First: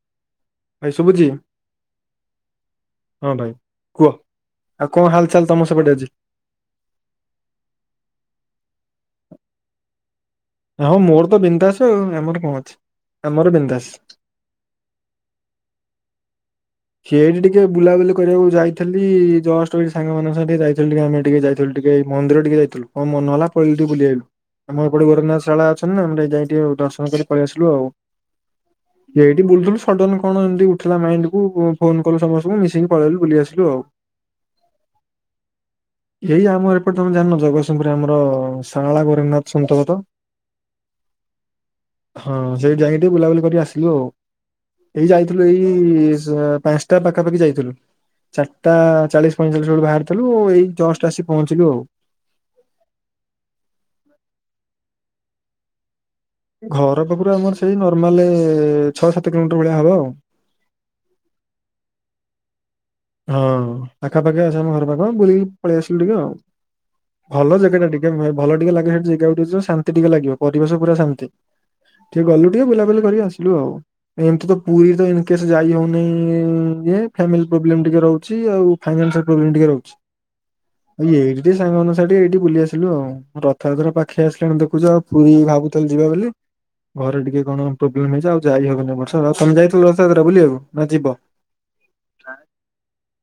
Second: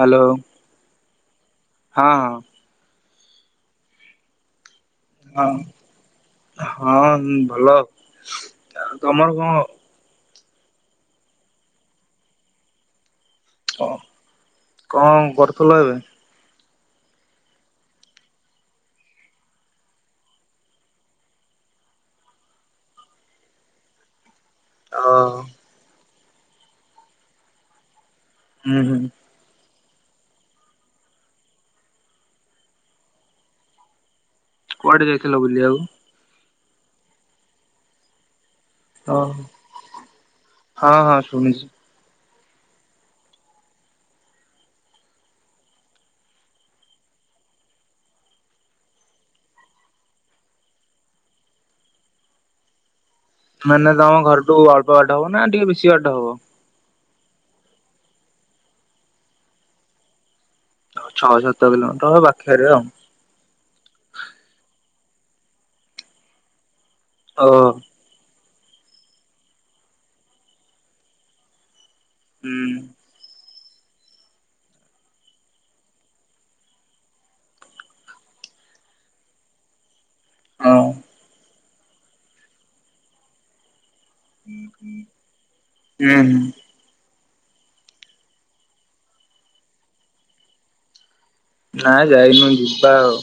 Hello. ଭାଇ ଶୁଭୁଚି? ହଁ। ହଁ ଭାଇ କୁହ, ଆଉ କଣ ହାଲ୍ ଚାଲ୍ ହଁ ତମ ସେପଟେ ଅଛି। ହଁ ଭଲ ଆଉ, ତମର କଣ? ଆଉ ମୋର ତ ବିନ୍ଧାସ ଆଉ ଆମର କଣ ଅଛି ଆମର [unintelligible] ହଁ କଣ କରୁଥିଲ ଏବେ? ସିଏଠି ଟିକେ ବୁଲାବୁଲି କରିବାକୁ ଯାଇଥିଲି ଜଷ୍ଟ ସାଙ୍ଗମାନଙ୍କ [unintelligible] ଯାଇଥିଲି ଟିକେ ଆମେ ଟିକେ ଯାଇ ଥିଲ ଟିକେ ମନ୍ଦିର ଟିକେ ଯାଇଥିଲୁ, କଁ ମନ ହେଲା ପଳେଇ ଟିକେ ବୁଲିଆଇଲୁ। ଆମର ଓ ଏପଟେ ଗୋରଖନାଥ ଶାରଳା ଅଛନ୍ତି ନା ଆମେ ଟିକେ ଯାଇକି ଦର୍ଶନ କରି ପଳେଇ ଆସିଲୁ ଆଉ। ହୁଁ-ହୁଁ। ଏଇଠି ବୁଲୁଥିଲୁ ସଡନ୍ କଣ ଏମିତି ଉଠିଲା ନାଇଁ [unintelligible] ଫୋନ୍ କଲୁ ସମସ୍ତଙ୍କୁ ମିଶେଇିକି ପଳେଇଲୁ ବୁଲି ଆସିଲୁ ଆଉ। କୁଆଡେ ଯାଇଥିଲ ବୁଲିବାକୁ? ଏଇ ଆମର ଏପଟେ ତମେ ଜାଣିନ ଜଗତସିଂପୁରରେ ଆମର ସାରଳା ଓହ ଗୋରଖନାଥ ସନ୍ତର୍ଗତ। ହଁ ହଁ ଶୁଣିଛି ହଁ ସେଇଠି ଯାଇକି ଟିକେ ବୁଲାବୁଲି କରି ଆସିଲୁ ଆଉ ଏଇ ଯାଇଥିଲୁ ଏଇ [unintelligible] ପାଞ୍ଚଟା ପାଖାପାଖି ଯାଇଥିଲୁ। ଚାରିଟା ଚାଳିଶି ପଇଁଚାଳିଶି ବେଳୁ ବାହାରିଥିଲୁ ଏଇ ଜଷ୍ଟ ଆସି ପହଞ୍ଚିଲୁ ଆଉ। ମାନେ ତମ ଘରଠୁ ଅଳ୍ପ ବାଟ ହବ ନା ଟିକେ ବେଶି ବାଟ ହବ? ଘର ପାଖରୁ ଆମର ସେଇ ନର୍ମାଲେ ଛଅ ସାତ କିଲୋମିଟର ଭଳିଆ ହବ ଆଉ। ଛଅ ସାତ କିଲୋମିଟର [unintelligible] ଆଉ। ହଁ ପାଖାପାଖି ଆସ ଆମ ଘର ପାଖ ବୁଲିକି ପଳେଇ ଆସିଲୁ ଟିକେ ଆଉ ଓ ଭଲ ଜାଗା ଟା ଟି ଭଲ ଟିକେ ଲାଗେ ସେ ଜାଗାକୁ ଟିକେ ଶାନ୍ତି ଲାଗିବ ପରିବେଶ ପୁରା ଶାନ୍ତି। ଟିକ ଗଲୁ ହୁଁ ଟିକେ ବୁଲାବୁଲି କରି ଆସି [inaudible] ପ୍ରୋବ୍ଲେମ୍ ଟିକେ ରହୁଚି ଆଉ ଫାଇନାଲ୍ ଟା ପ୍ରୋବ୍ଲେମ୍ ଟିକେ ରହୁଚି ହଁ [unintelligible] ସାଙ୍ଗମାନଙ୍କ ସାଙ୍ଗରେ ଟିକେ ଏଇଠି ବୁଲି ଆସିଲୁ ଆଉ। [unintelligible] ରଥଯାତ୍ରା ପାଖେଇ ଆସିଲାଣି ତ ଦେଖୁଚ ଆଉ ପୁରୀ ଭାବୁଥିଲି ଯିବା ହୁଁ ବୋଲି ହୁଁ ଘରେ ଟିକେ କଣ ପ୍ରୋବ୍ଲେମ୍ ହେଇଛି ଆଉ ଯାଇ ହବନି ବର୍ଷ ଆଉ ତମେ ଯାଇଥିଲ ରଥଯାତ୍ରା ବୁଲିବାକୁ ନା ଯିବ। ନାଇ ଯାଇନି ଯିବା ଆଉ।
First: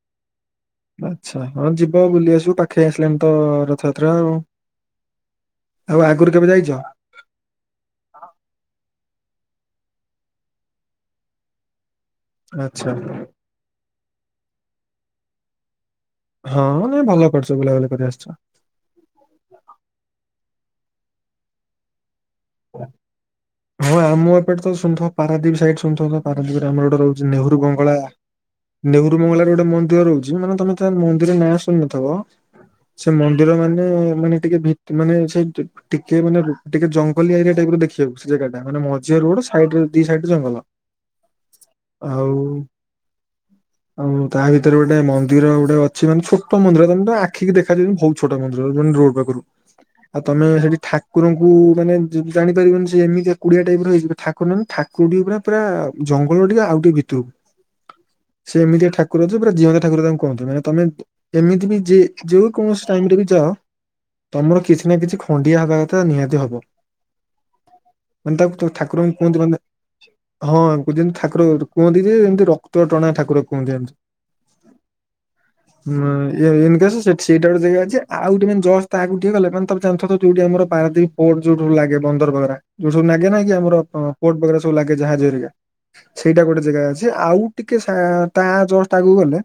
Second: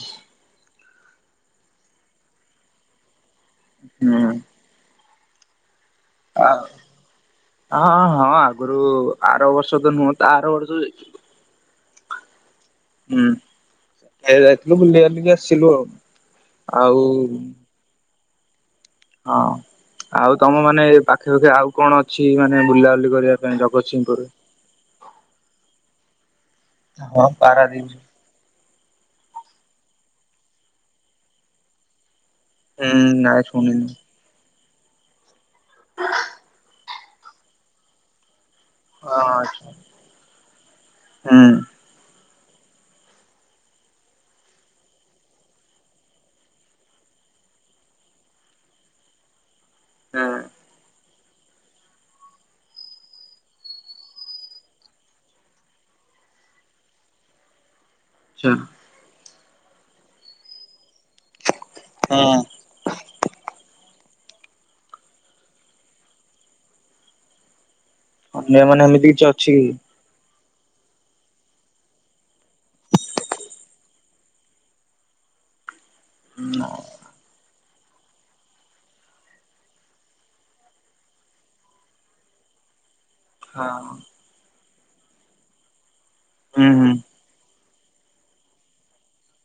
ଆଚ୍ଛା ହଁ ଯିବ ବୁଲି ଆସିବୁ ପାଖେଇ ଆସିଲେଣି ତ ରଥଯାତ୍ରା ହୁଁ ଆଉ। ଆଉ ଆଗରୁ କେବେ ଯାଇଚ? ହଁ-ହଁ-ହଁ ଆଗରୁ ଆର ବର୍ଷ ତ ନୁହଁ ତା ଆର ବର୍ଷ ଯାଇଛି। ଆଚ୍ଛା। ହୁଁ ଖାଇବାକୁ ଯାଇଥିଲୁ ବୁଲିବାଲି କି ଆସିଲୁ ଆଉ। ହଁ ନାଇଁ ଭଲ ଆଉ କରିୁଛ ବୁଲାବୁଲି କରି ଆସୁଛ। ହଁ ଆଉ ତମ ମାନେ ପାଖେ-ପାଖେ ଆଉ କଣ ଅଛି ମାନେ ନାହିଁ ବୁଲାବୁଲି କରିବା ପାଇଁ ଜଗତସିଂହପୁରୁ। [unintelligible] ଶୁଣିଥିବ ପାରାଦ୍ଵୀପ ସାଇଡ ଶୁଣିଥିବ ପାରାଦ୍ଵୀପରେ ଆମର ହଁ ରହୁଚି ନେହୁର୍ ପାରାଦ୍ୱୀପ। ବଙ୍ଗଳା। ନେହେରୁ ମଙ୍ଗଳାର ଗୋଟେ ମନ୍ଦିର ରହୁଚି ମାନେ ତମେ ତା ମନ୍ଦିର ନାଁ ଶୁଣି ନଥିବ ହୁଁ ସେ ନାଇଁ ମନ୍ଦିର ଶୁଣିନି ମାନେ-ମାନେ ଟିକେ ଭିତ ମାନେ ସେ ଟିକେ ମାନେ ଟିକେ ଜଙ୍ଗ ଜଙ୍ଗଲି ଏରିଆ ଟାଇପ୍ ର ଦେଖିବାକୁ ସେ ଜାଗା ଟା ମାନେ ହଁ ମଝିରେ ରୋଡ୍ ସାଇଡ ଦି ସାଇଡ ଜଙ୍ଗଲ। ହୁଁ। ଆଉ [inaudible] ଆଉ ତା ଭିତରେ ଗୋଟେ ମନ୍ଦିର ଗୋଟେ ଅଛି ମାନେ ଛୋଟ ମନ୍ଦିର ତମ ଆଖି ଦେଖା ଯିବନି ଭଉ ଛୋଟ ମନ୍ଦିର ରୋଡ ପାଖରୁ। ହଁ [inaudible] ଆଉ ତମେ ହେଠି ଠାକୁରଙ୍କୁ ମାନେ ଯୁ ଜାଣିପାରିବନି ଯେ ଏମିତି କୁଡିଆ ଟାଇପ ର ହେଇଚି ଠାକୁ ନା ନଁ ଠାକୁର ଟିକେ ପୁରା ଜଙ୍ଗଲ ଟିକେ ଆଉ ଟିକେ ଭିତରକୁ। [inaudible] ସେ ଏମିତି ଠାକୁର ଯେ ପୁରା ଜିଅନ୍ତା ଠାକୁର ତାଙ୍କୁ କୁହନ୍ତିୁ ମାନେ ତମେ ଏମିତି ବି ଯେ ଯେକୌଣସି [unintelligible] ତମର କିଛି ନା କିଛି ଖଣ୍ଡିଆ ହବା କଥା ନିହାତି ହବ। ମାନେ ଅନ୍ୟ ତାକୁ ଏମିତି ଠାକୁରଙ୍କୁ କିଛି କୁହନ୍ତି ଅଛି ମାନେ କି? ହଁ ଜୀମିତି ଠାକୁର କୁହନ୍ତି ଯେ ଏମିତି ରକ୍ତ ଟଣା ଠାକୁର କୁହନ୍ତି ଯେମିତି। [inaudible] [unintelligible] ସେଇଟା ହଁ ଗୋଟେ ଜାଗା ଅଛି ଆଉ ଗୋଟେ ଜଷ୍ଟ ଆଗକୁ ଟିକେ ଗଲେ ତମେ ଜାଣିଥିବା ଯୋଉଠି ଆମର ପାରାଦ୍ଵୀପ ବୋଟ୍ ଯୋଉ ସବୁ ଲାଗେ ବନ୍ଦର ବଗେରା ଯୋଉ ସବୁ ଲାଗେ ନାହିଁ କି ଆମର ପୋର୍ଟ ବଗେରା ସବୁ ଲାଗେ ଯାହାଜ ହେରିକା। ସେଇଟା ଗୋଟେ ହୁଁ ଜାଗା ହୁଁ ଅଛି ଆଉ ଟିକେ ଶା ତା ଜଷ୍ଟ ଆଗକୁ ଗଲେ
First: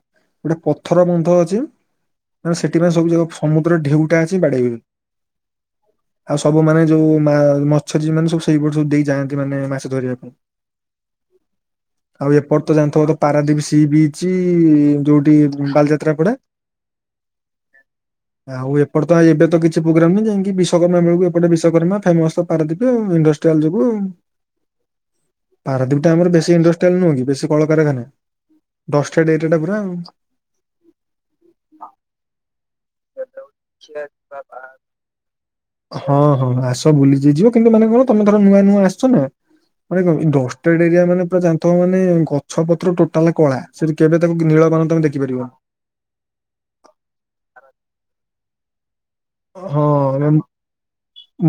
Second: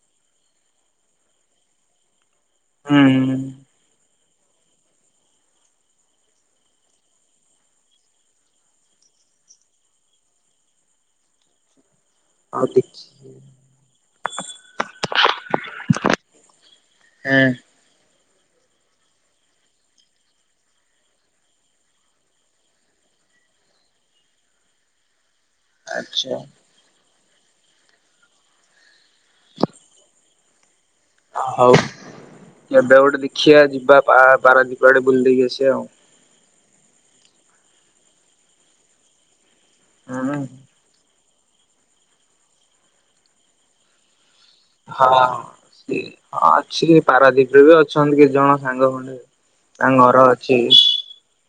ଗୋଟେ ପଥର ବନ୍ଧ ଅଛି। ମାନେ ସେଥିପାଇଁ ହୁଁ ସବୁଜାଗା ହୁଁ ସମୁଦ୍ର ଢେଉଟା ଅଛି ବାଡେଇ ହୁଏ ଆଉ ସବୁ ମାନେ ଯୋଉ ମା ମର୍ଚ୍ଛଜୀବି ମାନେ ସେଇପଟେ ସବୁ ଦେଇ ଯାଆନ୍ତି ମାନେ ମାଛ ଧରିବା ପାଇଁ। [inaudible] ଆଉ ଏପଟେ ତ ଦେଖି ଜାଣିଥିବ ତ ପାରାଦୀପ ସି ବିଚ୍ ଯୋଉଠି ବାଲିଯାତ୍ରା ପଡେ? ହେଁ। ଆଉ ଏପଟେ ତ ଏବେ ତ କିଛି ପ୍ରୋଗ୍ରାମ ନାଇ ଯାଇକି ବିଶକର୍ମା ବେଳକୁ ଏପଟେ ବେଶୀ ବିଶ୍ୱକର୍ମା ଫେମସ ପାରାଦୀପ ଇଣ୍ଡଷ୍ଟ୍ରିଆଲ ଯିବୁ। ପାରାଦ୍ୱୀପ ଟା ଆମର ଆଚ୍ଛା। ବେଶୀ ଇଣ୍ଡଷ୍ଟ୍ରିଆଲ ନୁହେଁ କି ବେଶୀ କଳକାରଖାନା ଡ୍ରଷ୍ଠଡେ ଏରିଆ ଟା ପୁରା। ଆଉ କେବେ ଗୋଟେ ଦେଖିବା ଯିବା ପା ପାରାଦୀପିଆଡେ ବୁଲି ଦେଇକି ଆସିବା ଆଉ। ହଁ ହଁ ଆସ ବୁଲିକିଯିବ କିନ୍ତୁ ମାନେ କଣ ତମେ ଧର ନୂଆ ନୂଆ ଆସଛ ନା ମାନେ କ ହୁଁ ଡଷ୍ଟ [unintelligible] ଏରିଆ ମାନେ ଗଛ ପତ୍ର ଟୋଟାଲ କଳା। ସେଠି କେବେ ତାକୁ [unintelligible] ହଁ ଦେଖିପାରିବନି। ସି ହଁ ଅଛି ପାରାଦ୍ୱୀପ ରେ ବି ଅଛନ୍ତି କିଛି ଜଣ ସାଙ୍ଗ ଖଣ୍ଡେ। ହଁ ତାଙ୍କ ଘର ରେମ୍ ଅଛି।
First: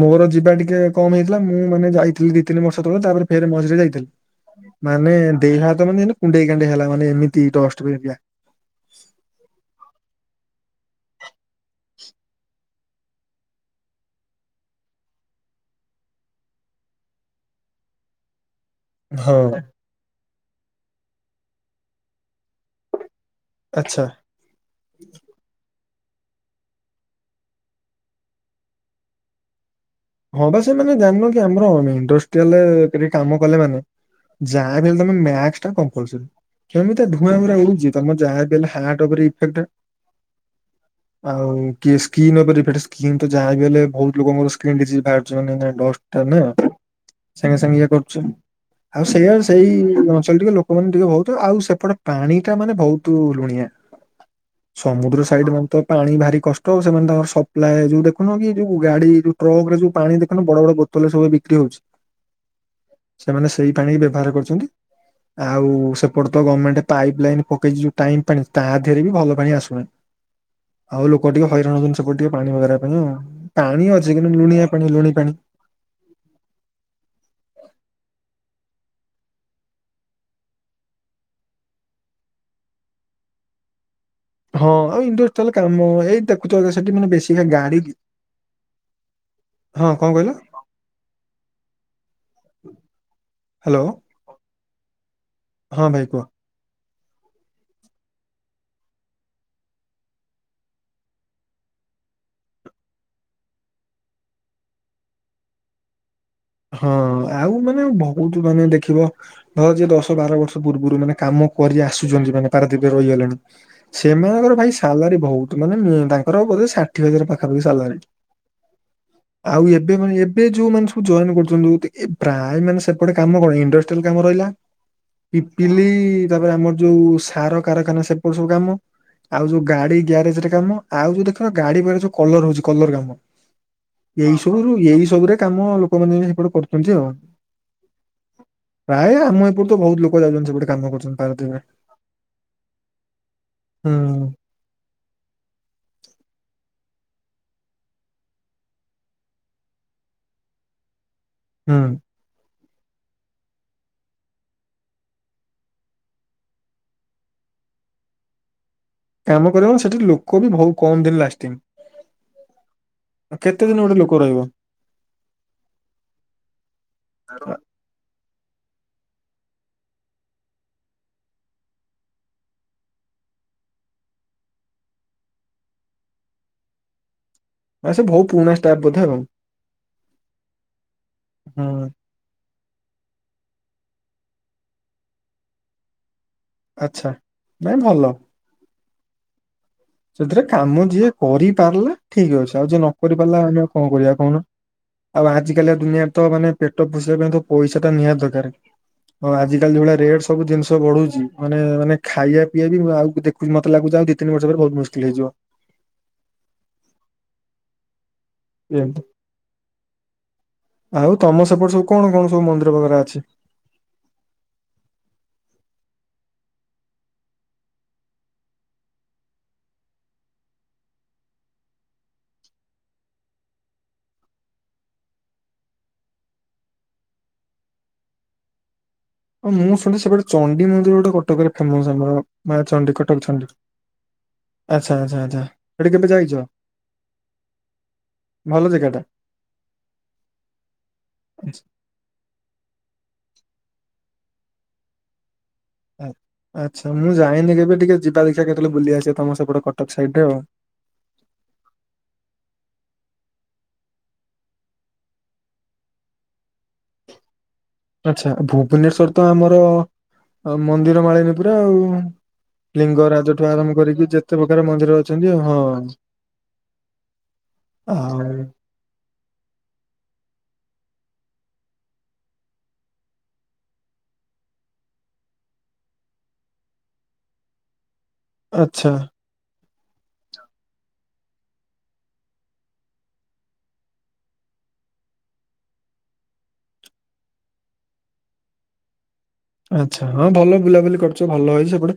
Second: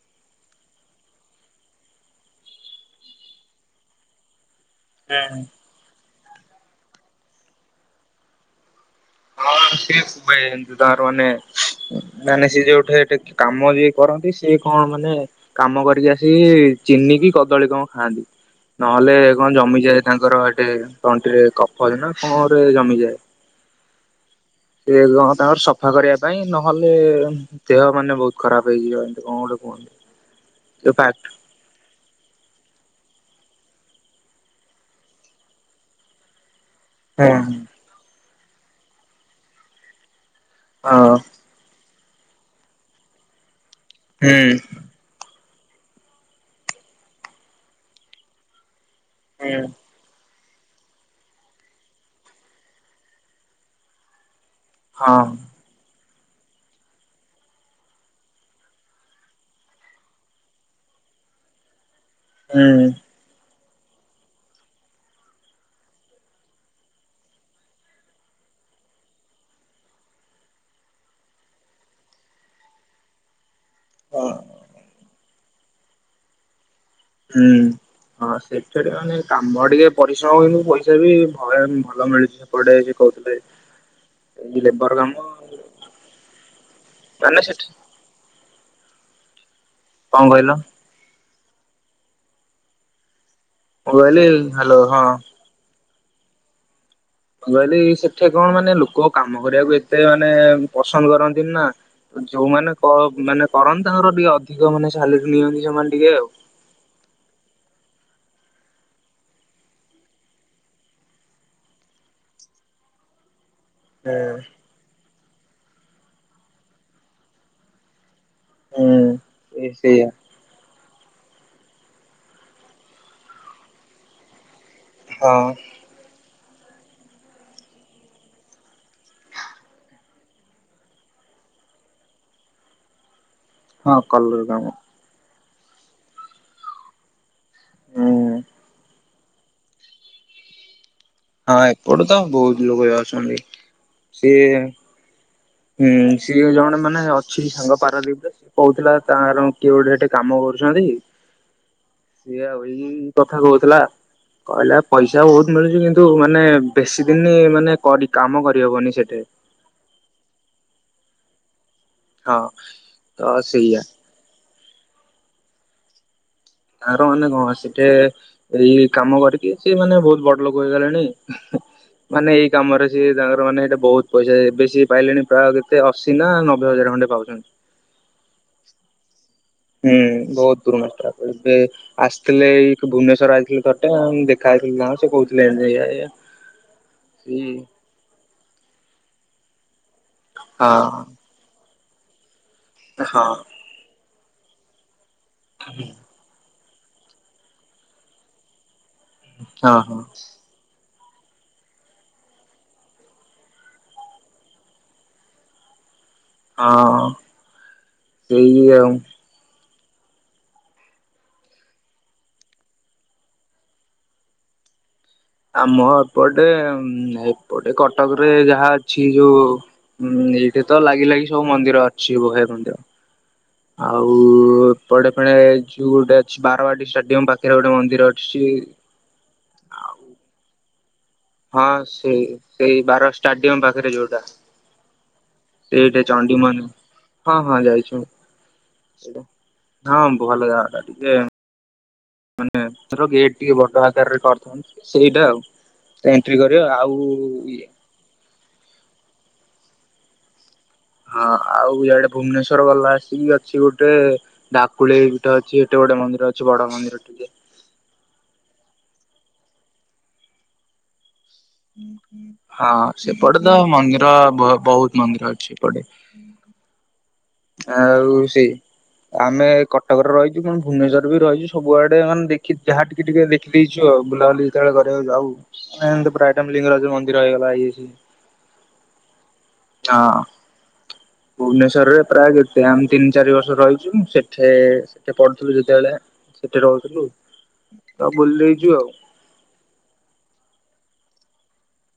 ମୋର ଯିବା ଟିକେ କମ ହେଇଥିଲା ମୁଁ ମାନେ ଯାଇଥିଲି ଦି ତିନି ବର୍ଷ ତଳେ ତାପରେ ଫେର ମଝିରେ ଯାଇଥିଲି। ମାନେ ହଁ ଦେହ ହାତ ମାନେ କୁଣ୍ଡେଇ କାଣ୍ଡେଇ ହେଲା ମାନେ ଏମିତି ଡଷ୍ଟ [unintelligible] ହଁ ସେୁ ଭାଇ ଏ ଯୁ ତାର ମାନେ [unintelligible] ମାନେ ସିଏ ଯୋଉଠି କାମ ଯିଏ କରନ୍ତି ସିଏ କଣ ମାନେ କାମ କରିକି ଆସିକି ଚିନି କି କଦଳୀ କଣ ଖାଆନ୍ତି? ନହେଲେ ହଁ କଣ ଜମିଯାଏ ତାଙ୍କର ହେଠେ ତଣ୍ଟିରେ କଫଜ ନା କଣରେ ଜମିଯାଏ। ଆଚ୍ଛା। ସେ କଣ ତାଙ୍କର ସଫା କରିବା ପାଇଁ ନହେଲେ ଦେହ ମାନେ ବହୁତ ଖରାପ ହେଇଯିବ ଏମିତି କଣ ଗୋଟେ କୁହନ୍ତୁ? ହଁ ବା ସେମାନେେ ଜାଣିବ କି ଆମରେ ଇଣ୍ଡ ତି ହେଲେ ହେଠୀ କାମ କଲେ ମାନେ ଯାହା ବି ହେଲେ ତମେ ମାସ୍କ ଟା କମ୍ପଲସରି। କେମିତି ଧୂଆଁ ଉରା ଉଡୁଛି ତମର ଯାହା ହେଲେ ହାର୍ଟ ଉପରେ ଇଫେକ୍ଟ। ହଁ। ଆଉ କିଏ ସ୍କିନ ଓପରେ ଡ଼ିପେଡ଼ ସ୍କିନ୍ ତ ଯାହାବି ହେଲେ ବୋହୁତ ହଁ ଲୋକଙ୍କର ସ୍କିନ୍ ଡିଜିଜ ବାହାରୁଚି ମାନେ ଏଇଟା ଡଷ୍ଟଟା ନା ସାଙ୍ଗେ ସାଙ୍ଗେ ଇଏ କରୁଚି। ଆଉ ସେଇଆ ହୁଁ ସେଇ ଅଞ୍ଚଳ ଟିକେ ଲୋକମାନେ ଟିକେ ବୋହୁତ ଆଉ ସେପଟେ ପାଣି ଟା ମାନେ ବୋହୁତୁ ଲୁଣିଆ। ହଁ ସମୁଦ୍ର ସାଇଡ଼ ମାନେ ତ ପାଣି ଭାରି କଷ୍ଟ ଆଉ ସେମାନେ ତାଙ୍କର ସପ୍ଲାଏ ଯୋଉ ଦେଖୁନ କି ଯୋଉ ଗାଡ଼ି ଯୋଉ ଟ୍ରକ ରେ ଯୋଉ ପାଣି ଦେଖୁନ ବଡ଼ ବଡ଼ ବୋତଲରେ ସବୁ ବିକ୍ରି ହଉଛି। ହୁଁ। ସେମାନେ ସେଇ ପାଣି ହି ବ୍ୟବହାର କରୁଛନ୍ତି। ଆଉ ସେପଟ ତ ଗମେଣ୍ଟ ପାଇପ୍ ଲାଇନ୍ ପକେଇଛି ଯୋଉ ଟାଇମ୍ ପାଣି ତା ଦେହରେ ବି ଭଲ ପାଣି ଆସୁନା। ଁ ଆଉ ଲୋକ ଟିକେ ହଇରାଣ ହୁଅନ୍ତି ସେପଟେ ଟିକେ ପାଣି ବଗେରା ପାଇଁ ଆଉ ପାଣି ଅଛି କିନ୍ତୁ ହଁ। ଲୁଣିଆ ପାଣି ଲୁଣି ପାଣି। ହୁଁ। ହଁ ସେଇଠାରେ ମାନେ କାମ ଟିକେ ପରିଶ୍ରମ କିନ୍ତୁ ପଇସା ବି ଭୟ ଭଲ ମିଳୁଛି। ସେପଟେ ଯୋ କହୁଥିଲେ ଏଇ ହଁ ଲେବର ଆଉ କାମ ଇଣ୍ଡୋରଟଲ କାମ ଏଇ ଦେଖୁଛ ସେଠି ମାନେ ବେଶୀ କା ଗାଡ଼ି କି ହଁ କଣ କହିଲ? ହ୍ୟାଲୋ ମୁଁ କହିଲି ହ୍ୟାଲୋ ହଁ। ହଁ ଭାଇ କୁହ। ମୁ କହିଲି ସେଠି କଣ ମାନେ ଲୋକ କାମ କରିବାକୁ ଏତେ ମାନେ ପସନ୍ଦ କରନ୍ତିନି ନା। ଯୋଉମାନେ କ ମାନେ କରନ୍ତି ତାଙ୍କର ଟିକେ ଅଧିକ ମାନେ ସାଲେରୀ ନିଅନ୍ତି ସେମାନେ ଟିକେ ଆଉ। ହଁ ଆଉ ମାନେ ବୋହୁତ ମାନେ ଦେଖିବ ଧ ଯିଏ ଦଶ ବାର ବର୍ଷ ପୂର୍ବରୁ ମାନେ କାମ କରି ଆସୁଛନ୍ତି ମାନେ ପାରାଦ୍ୱୀପରେ ରହିଗଲେଣି ସେମାନଙ୍କର ଭାଇ ସାଲାରୀ ବୋହୁତ ମାନେ ତାଙ୍କର ବୋଧେ ଷାଠିଏ ହଜାର ପାଖାପାଖି ସାଲାରୀ। ହୁଁ ଆଉ ହୁଁ ଏବେ ସେଇଆ ମାନେ ଏବେ ଯୋଉମାନେ ସୁଦୁ ଚୋରାଣ କରୁଛନ୍ତି ବୋହୁତ ଏ ପ୍ରାୟ ମାନେ ସେପଟେ କାମ କଣ ଇଣ୍ଡଷ୍ଟିଆଲ କାମ ରହିଲା ହଁ ପିପିଲି ତାପରେ ଆମର ଯୋଉ ସାର କାରଖାନା ସେପଟ ସବୁ କାମ। ଆଉ ଯୋଉ ଗାଡ଼ି ଗ୍ୟାରେଜରେ କାମ ଆଉ ଯୋଉ ଦେଖିନ ଗାଡ଼ି ଗୁରା ଯୋଉ କଲର ହଉଛି କଲର କାମ। ହଁ ଏଇ କଲର କାମ। ସବୁରୁ ଏଇ ସବୁରେ କାମ ଲୋକମାନେ ସେପଟେ କରୁଛନ୍ତି ଆଉ। ହଁ। ପ୍ରାୟ ଆମ ଏପଟୁ ତ ବହୁତ ଲୋକ ଯାଉଛନ୍ତି ସେପଟେ କାମ କରୁଛନ୍ତି। ହଁ ପାରାଦ୍ୱୀପରେ। ଏପଟୁ ତ ବୋହୁତ ଲୋକ ଯାଉଛନ୍ତି ହୁଁ ସିଏ ହୁଁ ସିଏ ଜଣେ ମାନେ ଅଛି ସାଙ୍ଗ ପାରାଦୀପ ରେ କୋହୁଥିଲା ତାର କିଏ ଗୋଟେ ଏଠି କାମ କରୁଛନ୍ତି। ହୁଁ। ସିଏ ଆଉ ଏଇ କଥା କହୁଥିଲା। କହିଲା ପଇସା ବହୁତ ମିଳୁଛି କିନ୍ତୁ ମାନେ ବେଶୀ ଦିନି ମାନେ କରି କାମ କରିହବନି ସେଠି। କାମ କରିହେବ ସେଠି ଲୋକ ବି ବୋହୁ କମ୍ ଦିନ ହଁ ତ ଲାଷ୍ଟିଙ୍ଗ କେତେଦିନ ସେଇଆ ଗୋଟେ ଲୋକ ରହିବ। ଆର ମାନେ କଣ ଆସି ଟେ ଏଇ କାମ କରିକି ସେ ମାନେ ବୋହୁତ ବଡ଼ ଲୋକ ହେଇଗଲେଣି। ମାନେ ଏଇ କାମରେ ସିଏ ତାଙ୍କର ମାନେ ଏଇଟା ବୋହୁତ ପଇସା ଏବେ ସେ ପାଇଲେଣି ପ୍ରାୟ କେତେ ଅ ସିନା ନବେ ହଜାର ଖଣ୍ଡେ ପାଉଚନ୍ତି। ହ ସେ ବୋହୁ ପୁରୁଣା ଷ୍ଟାପ୍ ବୋଧେ ଆଉ। ହୁଁ ବୋହୁତ ପୁରୁଣା ଷ୍ଟାପ୍ [unintelligible] ଥିଲେ ଏଇ ଭୁବନେଶ୍ୱର ଆଇଥିଲେ ତଟେ ଆଉ ମୁ ଦେଖା ହେଇଥିଲି ତାଙ୍କୁ ସେ କହୁଥିଲେ ଏମିତି ଏୟା ଏୟା। ଆଚ୍ଛା ନାଇଁ ଭଲ। ଏଥିରେ ହଁ କାମ ଯିଏ କରିପାରିଲା ଠିକ ଅଛି ଆଉ ଯିଏ ନ କରି ହଁ ପାରିଲା ଆମେ ଆଉ କଣ କରିବା କହୁନ। ଆଉ ଆଜିକାଲି ଦୁନିଆରେ ତ ମାନେ ପେଟ ପୋଷିବା ପାଇଁ ତ ପଇସାଟା ନିହାତି ଦରକାର। ହଁ ଆଜିକାଲି ଯଉଭଳିଆ ରେଟ୍ ସବୁ ଜିନିଷ ବଢୁଛି। ମାନେ ମାନେ ଖାଇବା ପିଇବା ଆଉ ଦେଖୁ ମତେ ଲାଗୁଛି ଆଉ ଦି ତିିନି ବର୍ଷ ପରେ ବହୁତ ମୁସ୍କିଲ୍ ହେଇଯିବ। ହଁ। ସେଇ ଆଉ। ଆଉ ତମ ସେପଟେ ସବୁ କଣ କଣ ସବୁ ମନ୍ଦିର ବେଗାରା ଅଛି। ଆମ ଏପଟେ ଏପଟେ କଟକ ରେ ଯାହା ଅଛି ଯୋଉ ହୁଁ ଏଇଠି ତ ଲାଗି ଲାଗି ସବୁ ମନ୍ଦିର ଅଛି ବହେ ମନ୍ଦିର। ଆଉ ଉଉଉ [unintelligible] ଗୋଟେ ଅଛି ବାରବାଟୀ ଷ୍ଟାଡିୟମ ପାଖରେ ଗୋଟେ ମନ୍ଦିର ଅଛି। ମୁଁ ଶଣିଚି ସେପଟେ ଚଣ୍ଡୀ ମନ୍ଦିର ଗୋଟେ କଟକରେ ହଁ ଫେମସ ଆମର ସେଇ ମା ସେଇ ଚଣ୍ଡୀ ବାର କଟକ ଚଣ୍ଡୀ। ଷ୍ଟାଡିୟମ ପାଖରେ ଯୋଉଟା ଆଚ୍ଛା ଆଚ୍ଛା ଆଚ୍ଛା ସେଠି ସେଇଠି କେବେ ଚଣ୍ଡି ଯାଇଛ? ମନ୍ଦିର ହଁ ହଁ ଯାଇଛୁ ଭଲ ଜାଗାଟା। ହଁ ଭଲ ଜାଗା ଟିକେ। [unintelligible] ମାନେ [unintelligible] ବଡ ଆକାରରେ କରିଥାନ୍ତ ସେଇଟା ଆଉ। ଆ- ତ ଏଣ୍ଟ୍ରି କରିବ ଆଚ୍ଛା ଆଉ ମୁଁ ଯାଇନି ଇଏ। କେବେ ଟିକେ ଯିବା ଦେଖିଆ କେତେବେଳେ ବୁଲି ଆସିବା ତମ ସେପଟ କଟକ ସାଇଟ୍ ରେ। ହଁ ଆଉ ଇଆଡ଼େ ଭୁବନେଶ୍ୱର [unintelligible] ଅଛି ଗୋଟେ। ଡାକୁଳେଇ ଗୋଟେ ଅଛି ଏଟା ଗୋଟେ ମନ୍ଦିର ଅଛି ବଡ ମନ୍ଦିର ଟିକେ। ଆଚ୍ଛା ଭୁବନେଶ୍ୱର ତ ଆମର ମନ୍ଦିର ମାଳିନୀ ପୁରା ଆଉ। ହଁ ସେପଟେ ଲିଙ୍ଗରାଜଠୁ ତ ଆରମ୍ଭ କରିକି ମନ୍ଦିର ଯେତେ ପ୍ରକାର ବହୁତ ଅଛନ୍ତି ମନ୍ଦିର ଆଉ ଅଛି ହଁ ସେପଟେ। ଆଉ ସେଇ ଆମେ କଟକରେ ରହିଛୁ କିନ୍ତୁ ଭୁବନେଶ୍ୱର ରେ ବି ରହିଛୁ ସବୁଆଡେ ମାନେ ଦେଖି ଯାହା ଟିକେ ଟିକେ ପିଇଚୁ ଆଉ ବୁଲାବୁଲି ଯେତେବେଳେ କରିବାକୁ ଯାଉ। [unintelligible] ପ୍ରାୟଟାଇମ ଲିଙ୍ଗରାଜ ମନ୍ଦିର ହେଇଗଲା ଇଏ। ଆଚ୍ଛା। ହଁ ଭୁବନେଶ୍ଵରରେ ପ୍ରାୟ କେତେ ଆମେ ତିନି ଚାରି ବର୍ଷ ରହିଛୁ ସେଠେ ପଢୁଥିଲୁ ଯେତେବେଳେ। ସେଠି ରହୁଥିଲୁ ତ ବୁଲିଦେଇଚୁ ଆଉ। ଆଚ୍ଛା ହଁ ଭଲ ବୁଲାବୁଲି କରୁଚ ଭଲ ହେଇଛି ସେପଟେ।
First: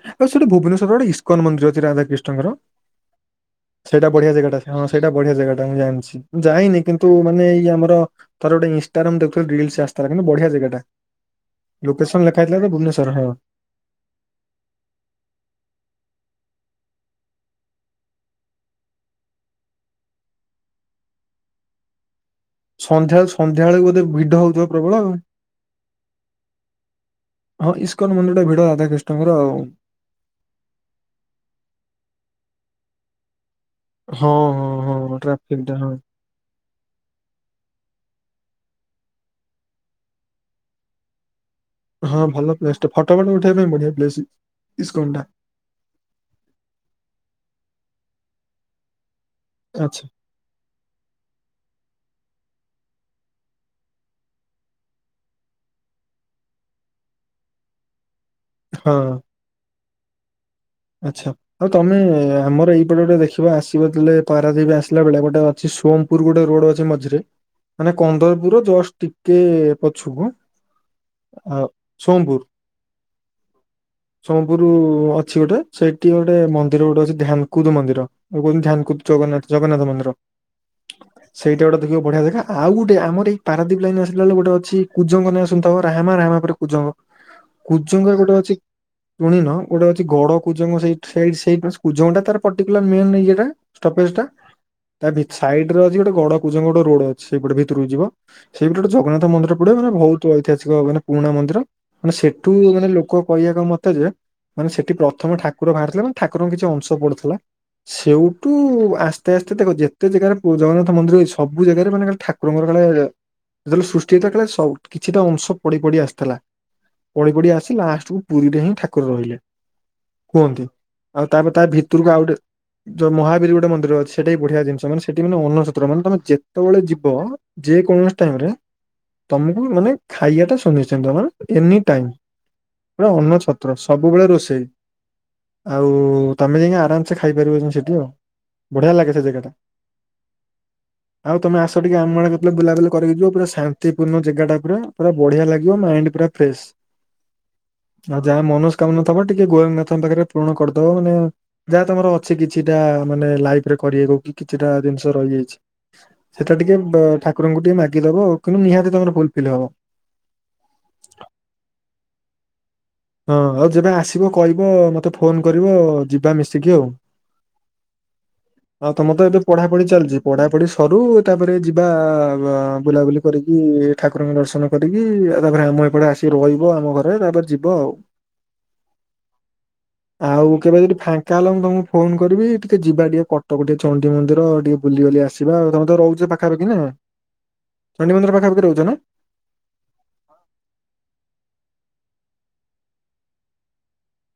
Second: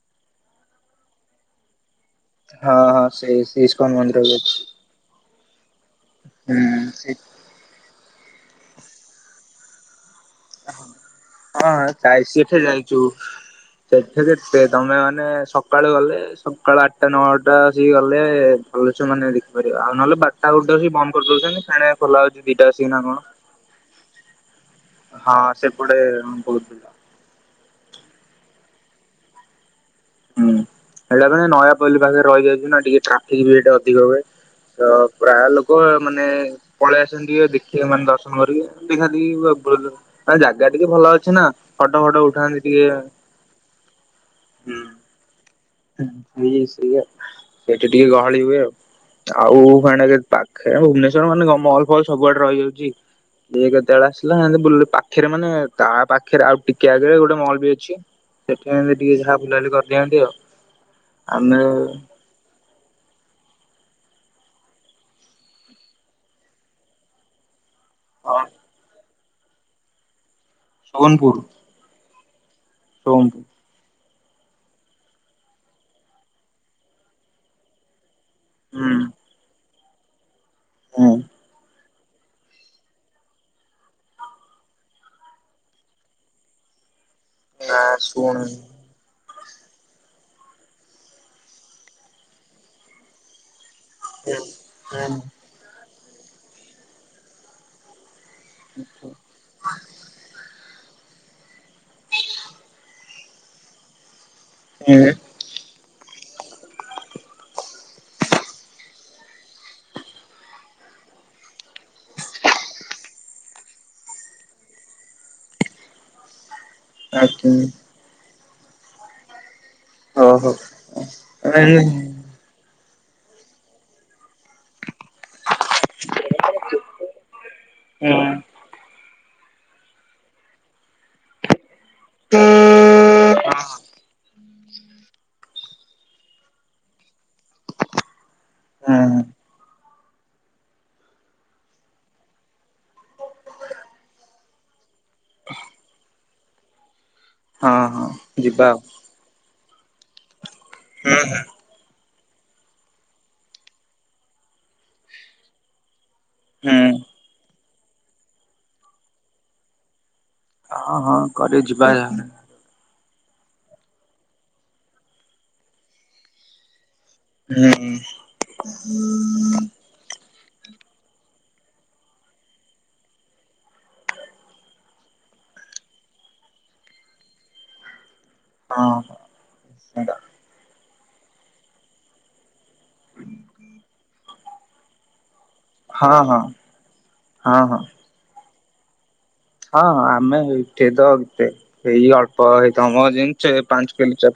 ଭୁବନେଶ୍ୱର ରେ ଗୋଟ ଇସ୍କନ ମନ୍ଦିର ଅଛି ରାଧା କ୍ରୀ ହଁ ହଁ ସେ ସେ ଇସ୍କନ ସେଟି ମନ୍ଦିର ବଢିଆ ବି ଅଛି। ଜାଗାଟା ହିଁ। ସେଇଟା ବଢିଆ ଜାଗା ଟା ମୁଁ ଜାଣିଛି ଯାଇନି ହୁଁ କିନ୍ତୁ ସେ ମାନେ ଏଇ ଆମର। ଥରେ ଗୋଟେ ଇନଷ୍ଟାରେ ଦେଖୁଥିଲି ରିଲିସ୍ ଆସିଥିଲା କିନ୍ତୁ ବଢିଆ ଜାଗାଟା ହଁ [unintelligible] ଯାଇ ଲେଖାାଇଥିଲା ସେଠି ଯେ ଯାଇଛୁ ଭୁବନେଶ୍ୱର ହ। [unintelligible] ତମେ ମାନେ ସକାଳୁ ଗଲେ ସକାଳୁ ଆଠଟା ନଅଟା ସେ ଗଲେ। ପୁରୁଷ ମାନେ ଦେଖିପାରିବେ, ଆଉ ନହଲେ ବାରଟା ଗୋଟେ ବନ୍ଦ କରିଦେଉଚନ୍ତି। ଫେଏଣେ ଖୁଲା ହଉଛି ଦିଟା ଆସିକିନା କଣ? ସନ୍ଧ୍ୟା ବେଳକୁ ବୋଧେଭିଡ ହେଉଥିବ। ହଁ ସେପଟେ ବହୁତ ଆଉ, ଇସ୍କନ ମନ୍ଦିର ଟି ଭିଡ ରାଧାକ୍ରିଷ୍ଣଙ୍କର ଆଉ ହୁଁ, ସେଇଟା ପରା ନୟାପଲ୍ଲି ପାଖରେ ରହିଯାଇଛି ନା ଟିକିଏ ଟ୍ରାଫିକ୍ ଭିଡ। ଦିଗ ବାଏ ହଁ ହଁ ହଁ ପ୍ରାୟ ଟ୍ରାଫିକ ଟା ଲୋକ ହଁ ମାନେ ପଳେଇ ଆସନ୍ତି ଟିକିଏଦେଖିବେ, ମାନେ ଦର୍ଶନ କରିବେ ଦେଖାଦେଖି ହଁ ଜାଗା ଟିକିଏ ଭଲ ଅଛି ନା? ଫଟୋ ଫଟ ହଁ ଭଲ ଉଠାନ୍ତି ପ୍ଲେସ ଟିକେ ଟେ, ଫଟ, ଫଟ ଉଠେଇବା ପାଇଁ ବଢିଆ ପ୍ଲେସ, ଇସ୍କନ ଟା। ଉଁ ସେ [unintelligible] ସେଠି ଟିକେ ଗହଳି ହୁଏ, ଆଉ [unintelligible] ଆଚ୍ଛା ଖେଳ ଭୁବନେଶ୍ୱର ମାନେ କଣ ମଲ ଫଲ ସବୁଆଡେ ରହିଯାଉଚି। କିଏ କେତେବେଳେ ଆସିଲା ବୁଲ ପାଖରେ, ମାନେ ତା ପାଖରେ, ଆଉ ଟିକେ ଆଗରେ ଗୋଟେ ମଲ୍ ବି ଅଛି। ସେଥିପାଇଁ ଆମେ ହଁ ଟିକେ ଯାହା ବୁଲାବୁଲି କରିଦିଅନ୍ତି ଆଉ। ଆଚ୍ଛା, ଆମେ ଆଉ ତମେ ଆମର ଏଇପଟେ ଗୋଟେ ଦେଖି ତ ଆସିବ ଯେତେବେଳେ ପାରାଦୀପ ଆସିଲାବେଳେ, ଗୋଟେ ଅଛି ସୋମପୁର ଗୋଟେ ରୋଡ ଅଛି ମଝିରେ ମାନେ ହଁ କନ୍ଦରପୁର ଜଷ୍ଟ ଟିକେ ପଛୁକୁ ଆ ସୋମପୁର। କୁହନ୍ତୁ। ସୋମପୁର ଅଛି ଗୋଟେ, ସେଇଠି ଗୋଟେ ମନ୍ଦିର ଗୋଟେ ଅଛି ଧ୍ୟାନକୁଦ ମନ୍ଦିର। କି ତାକୁ କୁହନ୍ତି ହୁଁ ଧ୍ୟାନକୁଦ ଜଗନ୍ନାଥ ଜଗନ୍ନାଥ ମନ୍ଦିର। ହୁଁ ସେଇଟା ଗୋଟେ ଦେଖିବ ବଢିଆ ଜାଗା। ଆଉ ଗୋଟେ ଆମର ଏଇ ପାରାଦୀପ ଲାଇନ ଆସିଲାବେଳେ ଗୋଟେ ଅଛି କୁଜଙ୍ଗ ନାଁ ଶୁଣିଥିବ। ରାହାମା ରାହାମା ପରେ କୁଜଙ୍ଗ। ନା କୁଜଙ୍ଗରେ ଗୋଟେ ଶୁଣ ଅଛି, ଶୁଣିନ ଗୋଟେ ଅଛି ଗଡ କୁଜଙ୍ଗ ସେଇ ସେଇ ସେଇ କୁଜଙ୍ଗଟା ତାର ପଟିର୍କୁଲାର ମେନ୍ ୟେ ଟା। ଷ୍ଟପେଜଟା। ତା ହୁଁ ଭିତର ସାଇଡରେ ଅଛି, ଗୋଟେ ଗଡ କୁଜଙ୍ଗ ରୋଡ ଅଛି। ସେଇପଟେ ଭିତରକୁ ଯିବ। ସେଇପଟେ ଗୋଟେ ହୁଁ ଜଗନ୍ନାଥ ମନ୍ଦିର ପଡିବ, ତାର ବହୁତ ଐତିହାସି ଯୋଉ ମାନେ ପୁରୁଣା ମନ୍ଦିର, ମାନେ ସେଠୁ ମାନେ ଲୋକ କହିବାର ମତ ଯେ ମାନେ ସେଠି ହୁଁ ପ୍ର ମୁଁ ଠାକୁର ବାହାରିଥିଲା, ଠାକୁରଙ୍କର କିଛି ଅଂଶ ପଡୁଥିଲା। ସେଇଠୁ ଆସ୍ତେ ଆସ୍ତେ ତାକୁଯେତେ ଜାଗାରେ ପୁ ଜଗନ୍ନାଥ ମନ୍ଦିର ସବୁ ଜାଗାରେ ମାନେ ଠା ଠାକୁରଙ୍କର କାଳେ ଯେତେବେଳେ ସୃଷ୍ଟି ହେଇଥିଲା, କାଳେ ସ କିଛିଟା ଅଂଶ ପଡି, ପଡି ଆସିଥିଲା। ପଡି, ଆଜ୍ଞା ପଡିି ଆସି ଲାଷ୍ଟକୁୁ ପୁରୀରେ ହିଁ ଠାକୁର ରହିଲେ। ହଉ ହଉ। କୁହନ୍ତି, ଆଉ ତାପରେ ତା ହୁଁ ହୁଁ। ଭିତରକୁ ଆଉ ଗୋଟେ, ଯୋଉ ମହାବୀର ଗୋଟେ ମନ୍ଦିର ଅଛି ସେଇଟା ବି ବଢିଆ ଜିନିଷ ମାନେ ସେଠି ମାନେ ଅନ୍ନଛତ୍ର, ମାନେ ତମେ ଯେତେବେଳେ ଯିବ, ଯେକୌଣସି ଟାଇମ ରେ ତମକୁ ମାନେ, ଖାଇବା ଟା ଶୁନିନ୍ତିତ, ମାନେ ଏନି ଟାଇମ୍, ପୁରା ଅନ୍ନଛତ୍ର ସବୁବେଳେ ରୋଷେଇ। ଆଉ, ତମେ ଯାଇକି ଆରାମସେ ଖାଇପାରିବ ତ ସେଠି ଆଉ। ବଢ଼ିଆ ହଁ ଲାଗେ ସେ ଯେଗାଟା। ଆଉ ତମେ ଆସ, ଟିକେ ଆମ ଆଡେ କେତେବେଳେ ବୁଲାବୁଲିିକରିକି ଯିବ, ପୁରା ଶାନ୍ତିପୂର୍ଣ୍ଣ ଯେଗା ଟା ପୁରା। ପୁରା ବଢିଆ ଲାଗିବ ମାଇଣ୍ଡ ପୁରା ଫ୍ରେସ୍। ହଁ ହଁ ଯିବା ଆଉ। ତମେ ଟିକେ ଗୋଏଙ୍ଗନାଥଙ୍କ ପାଖରେ ପୂରଣ କରିଦବ। ମାନେ ହୁଁ ଯାହା ତମର ଅଛି କିଛିଟା, ମାନେ ଲାଇଫରେ କରିବାକୁ କି କିଛିଟା ଜିନିଷ ରହିଯାଇଚି। ସେଟା ଟିକେ ହୁଁ ବ ଠାକୁରଙ୍କୁ ଟିକେ ମାଗିଦେବ, କିନ୍ତୁ ନିହାତି ତମର ଫୁଲଫିଲ୍ ହବ। ହଁ ହଁ କରି ଯିବା, ୟା ହଁ, ହଁ ଯେବେ ଆସିବ କହିବ ମତେ ଫୋନ କରିବ ଯିବା ମିଶିକି ଆଉ। ହଁ ତମର ତ ଏବେ ପଢାପଢି ଚାଲିଚି, ପଢାପଢି ସରୁ ତାପରେ ଯିବା ଅ ବୁଲାବୁଲି କରିକି ଠାକୁରଙ୍କ ଦର୍ଶନ କରିକି, ତାପରେ ଆମ ଏପଟେ ଆସିକି ରହିବ ଆମ ଘରେ ତାପରେ ଯିବ ଆଉ। ହଁ, ହଁ। ଆଉ କେବେ ଯଦି ଫାଙ୍କା ହେଲ, ମୁଁ ତମକୁ ଫୋନ କରିବି। ଟିକେ ଯିବା ଟିକେ କଟକ ଟିକେ ଚଣ୍ଡୀ ମନ୍ଦିର ଆଉ ଟିକେ ବୁଲି ବାଲି ଆସିବା, ଆଉ ତମେ ତ ରହୁଚ ହଁ ହଁ ପାଖାପାଖି ନା? ଚଣ୍ଡି ମନ୍ଦିର ପାଖାପାଖି ରହୁଚ ନା? ହଁ ହଁ ଆମେ ଏଇଠି ସେ ତ କେ ଏଇ ଅଳ୍ପ ଏଇ ଯେମିତି ପାଞ୍ଚ କିଲ୍ ଚଟା